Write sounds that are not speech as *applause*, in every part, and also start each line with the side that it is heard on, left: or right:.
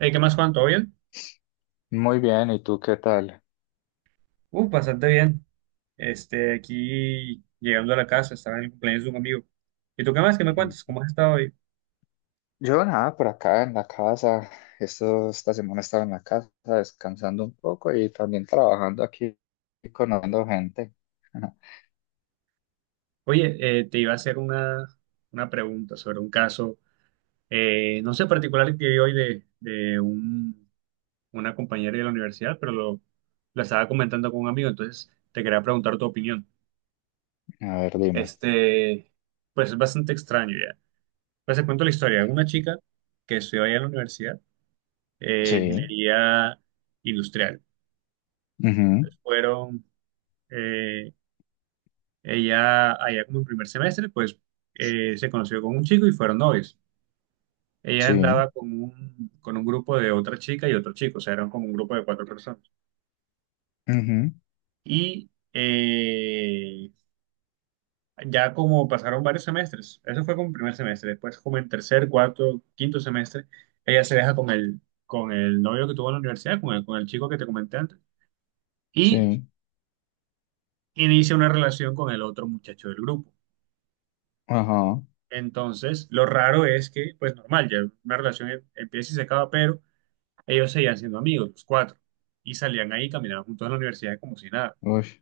right: Hey, ¿qué más, Juan? ¿Todo bien?
left: Muy bien, ¿y tú qué tal?
right: Bastante bien. Aquí llegando a la casa, estaba en el cumpleaños de un amigo. ¿Y tú qué más? ¿Qué me cuentas?
left: Mm.
right: ¿Cómo has estado hoy?
left: Yo nada, por acá en la casa. Esto, esta semana estaba en la casa descansando un poco y también trabajando aquí y conociendo gente. Ajá.
right: Oye, te iba a hacer una pregunta sobre un caso, no sé, particular que vi hoy una compañera de la universidad, pero la estaba comentando con un amigo, entonces te quería preguntar tu opinión.
left: A ver, dime.
right: Este, pues es bastante extraño ya. Pues te cuento la historia. Una chica que estudió allá en la universidad,
left: Sí,
right: ingeniería industrial.
left: ujú,
right: Entonces, fueron eh, ella allá como en primer semestre, pues se conoció con un chico y fueron novios. Ella
left: sí,
right: andaba con con un grupo de otra chica y otro chico, o sea, eran como un grupo de cuatro personas.
left: ujú,
right: Y ya como pasaron varios semestres, eso fue como en primer semestre, después como en tercer, cuarto, quinto semestre, ella se deja con con el novio que tuvo en la universidad, con con el chico que te comenté antes, y
left: sí,
right: inicia una relación con el otro muchacho del grupo.
left: ajá,
right: Entonces, lo raro es que, pues normal, ya una relación empieza y se acaba, pero ellos seguían siendo amigos, los cuatro, y salían ahí, caminaban juntos a la universidad como si nada.
left: uy.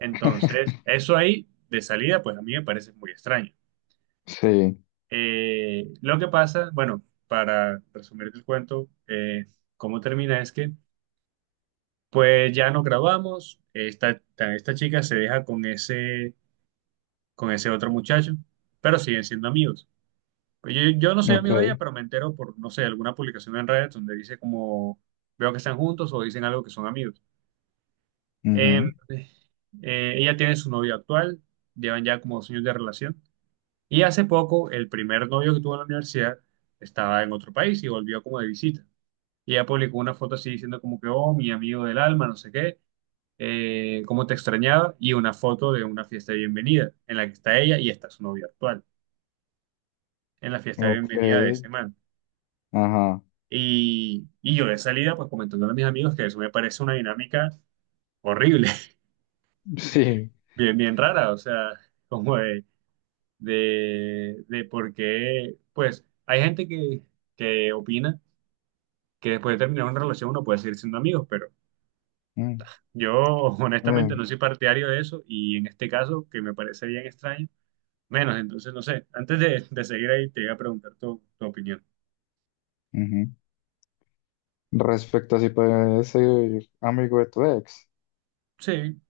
right: Entonces,
left: *laughs*
right: eso ahí, de salida, pues a mí me parece muy extraño.
left: Sí,
right: Lo que pasa, bueno, para resumir el cuento, cómo termina es que, pues ya nos graduamos, esta chica se deja con con ese otro muchacho, pero siguen siendo amigos. Pues yo no soy
left: ok,
right: amigo de ella, pero me entero por, no sé, alguna publicación en redes donde dice como veo que están juntos o dicen algo que son amigos. Eh,
left: ujú,
right: ella tiene su novio actual, llevan ya como dos años de relación. Y hace poco, el primer novio que tuvo en la universidad estaba en otro país y volvió como de visita. Y ella publicó una foto así diciendo como que, oh, mi amigo del alma, no sé qué, cómo te extrañaba, y una foto de una fiesta de bienvenida en la que está ella y está su novio actual, en la fiesta de
left: ok,
right: bienvenida de ese man.
left: ajá,
right: Y yo de salida, pues comentándole a mis amigos que eso me parece una dinámica horrible, *laughs*
left: sí.
right: bien, bien rara, o sea, como de, de por qué, pues hay gente que opina que después de terminar una relación uno puede seguir siendo amigos, pero
left: mm,
right: yo *laughs* honestamente no
left: eh,
right: soy partidario de eso y en este caso, que me parece bien extraño, menos, entonces no sé, antes de seguir ahí te iba a preguntar tu opinión.
left: ujú. Respecto a si puedes ser amigo de tu ex.
right: Sí,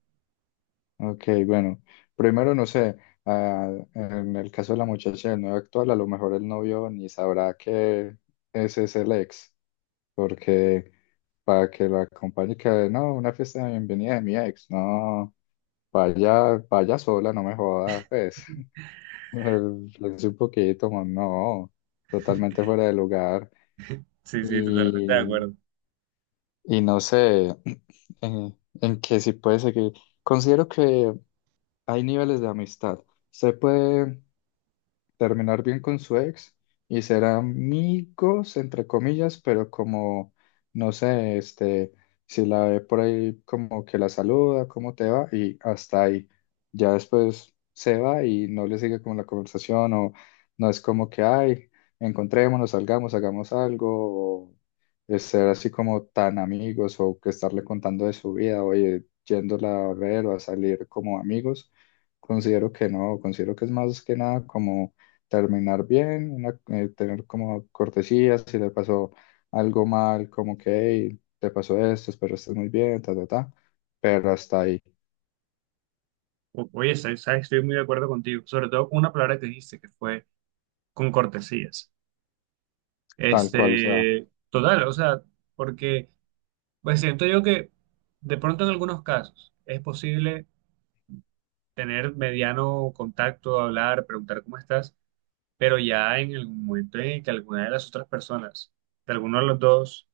left: Ok, bueno, primero no sé, ah, en el caso de la muchacha del novio actual, a lo mejor el novio ni sabrá que ese es el ex, porque para que lo acompañe, que no, una fiesta de bienvenida de mi ex, no, vaya, vaya sola, no me joda, pues, *laughs* es un poquito, no, totalmente fuera de lugar,
right: sí, sí, totalmente de
left: y,
right: acuerdo.
left: y no sé, *clears throat* en, en que si puede seguir, considero que hay niveles de amistad, se puede terminar bien con su ex y ser amigos, entre comillas, pero como, no sé, este, si la ve por ahí, como que la saluda, cómo te va, y hasta ahí. Ya después se va y no le sigue como la conversación o no es como que, ay, encontrémonos, salgamos, hagamos algo, o es ser así como tan amigos o que estarle contando de su vida, oye, yéndola a ver o a salir como amigos. Considero que no, considero que es más que nada como terminar bien, tener como cortesías, si le pasó algo mal, como que, hey, te pasó esto, espero estés muy bien, ta, ta, ta, pero hasta ahí,
right: Oye, sabes, estoy muy de acuerdo contigo, sobre todo con una palabra que dijiste, que fue con cortesías.
left: tal cual, o sea,
right: Este, total, o sea, porque pues siento yo que de pronto en algunos casos es posible tener mediano contacto, hablar, preguntar cómo estás, pero ya en el momento en el que alguna de las otras personas, de alguno de los dos,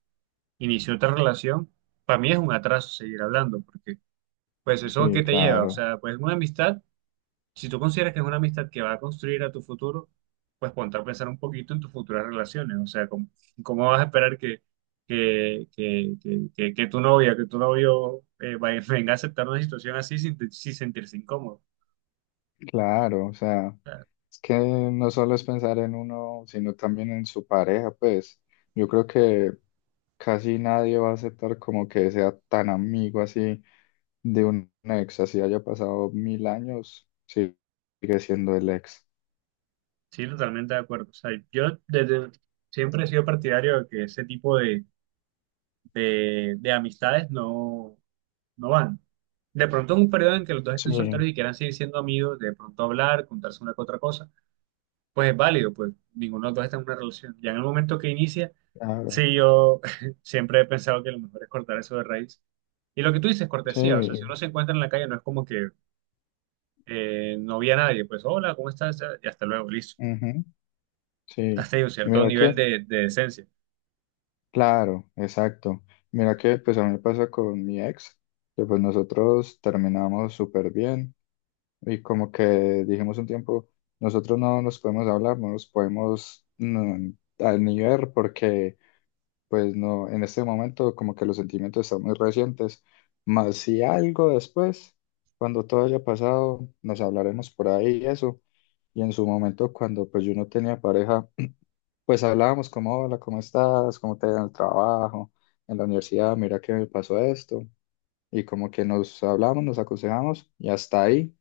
right: inició otra relación, para mí es un atraso seguir hablando, porque pues eso
left: sí,
right: que te lleva, o
left: claro,
right: sea, pues una amistad. Si tú consideras que es una amistad que va a construir a tu futuro, pues ponte a pensar un poquito en tus futuras relaciones. O sea, ¿cómo, cómo vas a esperar que tu novia, que tu novio *laughs* venga a aceptar una situación así sin sentirse incómodo?
left: claro, o sea, es que no solo es pensar en uno, sino también en su pareja, pues, yo creo que casi nadie va a aceptar como que sea tan amigo así de un ex, así haya pasado mil años, sí, sigue siendo el ex.
right: Sí, totalmente de acuerdo. O sea, yo desde siempre he sido partidario de que ese tipo de amistades no van. De pronto es un periodo en que los dos
left: Sí,
right: estén solteros y quieran seguir siendo amigos, de pronto hablar, contarse una que otra cosa pues es válido, pues ninguno de los dos está en una relación. Ya en el momento que inicia,
left: claro.
right: sí, yo *laughs* siempre he pensado que lo mejor es cortar eso de raíz. Y lo que tú dices,
left: Sí,
right: cortesía, o sea, si uno se encuentra en la calle, no es como que no vi a nadie, pues hola, ¿cómo estás? Y hasta luego, listo.
left: ujú, sí.
right: Hasta ahí un
left: Y
right: cierto
left: mira
right: nivel
left: que,
right: de decencia.
left: claro, exacto. Mira que pues a mí me pasa con mi ex, que pues nosotros terminamos súper bien y como que dijimos un tiempo, nosotros no nos podemos hablar, no nos podemos mm, a- ni ver porque pues no, en este momento como que los sentimientos están muy recientes. Más si algo después, cuando todo haya pasado, nos hablaremos por ahí y eso. Y en su momento, cuando pues yo no tenía pareja, pues hablábamos como, hola, ¿cómo estás? ¿Cómo te va en el trabajo? En la universidad, mira que me pasó esto. Y como que nos hablamos, nos aconsejamos y hasta ahí.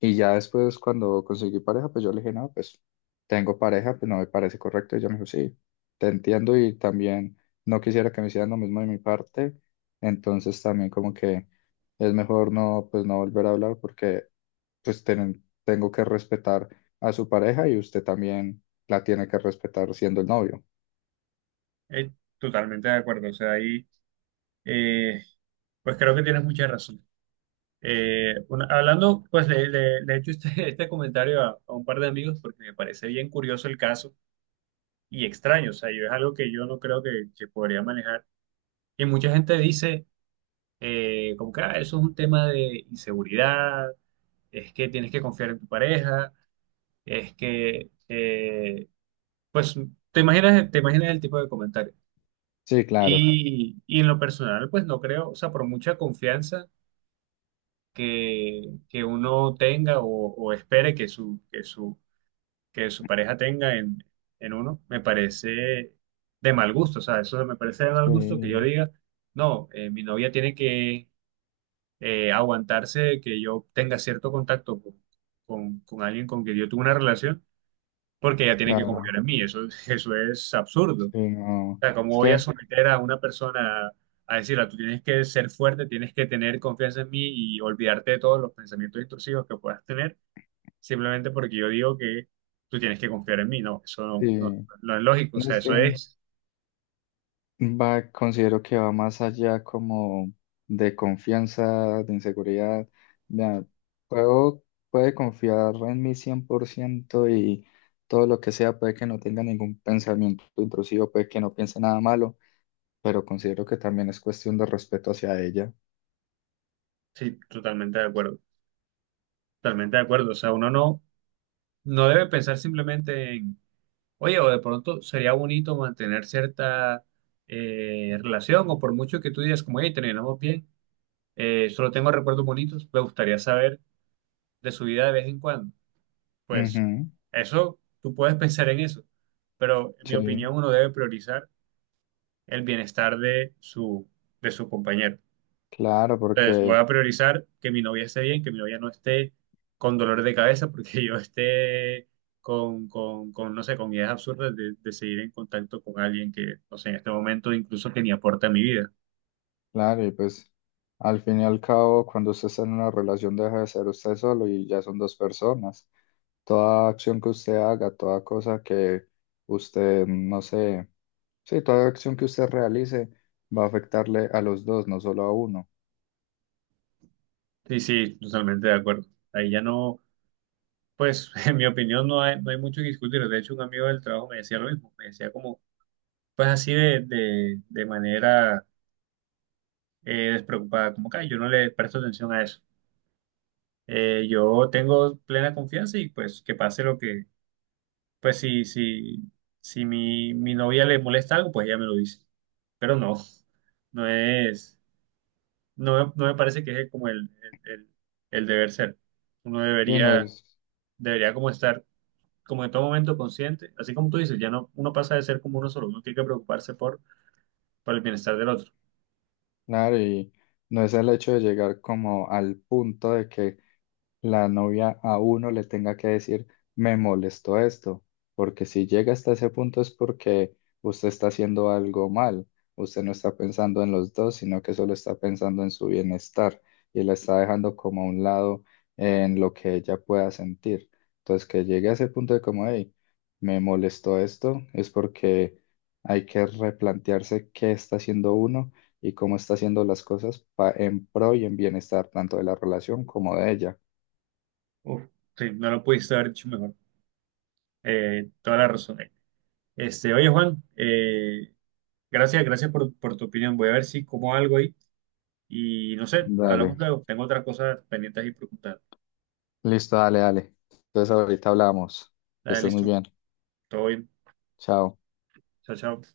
left: Y ya después cuando conseguí pareja, pues yo le dije, no, pues tengo pareja, pues no me parece correcto. Y ella me dijo, sí, te entiendo y también no quisiera que me hicieran lo mismo de mi parte. Entonces también como que es mejor no, pues no volver a hablar porque pues tengo que respetar a su pareja y usted también la tiene que respetar siendo el novio.
right: Eh, Totalmente de acuerdo, o sea, ahí, eh, pues creo que tienes mucha razón. Hablando, pues le he hecho este, *laughs* este comentario a un par de amigos porque me parece bien curioso el caso y extraño. O sea, yo es algo que yo no creo que podría manejar. Y mucha gente dice, como que "Ah, eso es un tema de inseguridad, es que tienes que confiar en tu pareja, es que, pues, te imaginas el tipo de comentario.
left: Sí, claro,
right: Y en lo personal, pues no creo, o sea, por mucha confianza que uno tenga o espere que que su pareja tenga en uno, me parece de mal gusto. O sea, eso me parece de mal gusto que yo
left: sí,
right: diga, no, mi novia tiene que aguantarse que yo tenga cierto contacto con, con alguien con quien yo tuve una relación, porque ella tiene que confiar
left: claro,
right: en mí. Eso, *laughs* eso es absurdo. O
left: sí, no,
right: sea, ¿cómo
left: es
right: voy a
left: que,
right: someter a una persona a decirle, tú tienes que ser fuerte, tienes que tener confianza en mí y olvidarte de todos los pensamientos intrusivos que puedas tener? Simplemente porque yo digo que tú tienes que confiar en mí, no, eso no,
left: sí,
right: no es lógico, o
left: no
right: sea,
left: es que
right: eso es,
left: va, considero que va más allá como de confianza, de inseguridad. Vea, puedo, puede confiar en mí 100% y todo lo que sea, puede que no tenga ningún pensamiento intrusivo, puede que no piense nada malo, pero considero que también es cuestión de respeto hacia ella.
right: sí, totalmente de acuerdo, o sea, uno no, no debe pensar simplemente en, oye, o de pronto sería bonito mantener cierta relación, o por mucho que tú digas, como, oye, terminamos bien, solo tengo recuerdos bonitos, me gustaría saber de su vida de vez en cuando, pues
left: Ujú.
right: eso, tú puedes pensar en eso, pero en mi
left: Sí,
right: opinión uno debe priorizar el bienestar de su compañero.
left: claro,
right: Entonces, voy
left: porque...
right: a priorizar que mi novia esté bien, que mi novia no esté con dolor de cabeza, *laughs* porque yo esté con, no sé, con ideas absurdas de seguir en contacto con alguien que, no sé, en este momento incluso que ni aporta a mi vida.
left: Claro, y pues al fin y al cabo, cuando usted está en una relación deja de ser usted solo y ya son dos personas. Toda acción que usted haga, toda cosa que usted, no sé, sí, toda acción que usted realice va a afectarle a los dos, no solo a uno.
right: Sí, totalmente de acuerdo. Ahí ya no, pues, *laughs* en mi opinión no hay, no hay mucho que discutir. De hecho, un amigo del trabajo me decía lo mismo, me decía como, pues así de, de manera despreocupada, como que "Ay, yo no le presto atención a eso. Yo tengo plena confianza y pues que pase lo que pues si, si mi novia le molesta algo, pues ella me lo dice. Pero no, no es, no, no me parece que es como el, el- el deber ser. Uno
left: Sí, no
right: debería,
left: es,
right: Debería como estar como en todo momento consciente, así como tú dices, ya no, uno pasa de ser como uno solo, uno tiene que preocuparse por el bienestar del otro.
left: claro, y no es el hecho de llegar como al punto de que la novia a uno le tenga que decir, me molestó esto, porque si llega hasta ese punto es porque usted está haciendo algo mal, usted no está pensando en los dos, sino que solo está pensando en su bienestar y la está dejando como a un lado en lo que ella pueda sentir. Entonces, que llegue a ese punto de como, hey, me molestó esto, es porque hay que replantearse qué está haciendo uno y cómo está haciendo las cosas en pro y en bienestar tanto de la relación como de ella.
right: Uf, sí, no lo pudiste haber dicho mejor. Toda la razón. Este, oye Juan, gracias, gracias por tu opinión. Voy a ver si como algo ahí. Y no sé, hablamos
left: Dale,
right: luego. Tengo otras cosas pendientes y preguntar.
left: listo, dale, dale. Entonces ahorita hablamos. Que
right: Dale,
left: estés muy
right: listo.
left: bien.
right: Todo bien.
left: Chao.
right: Chao, chao.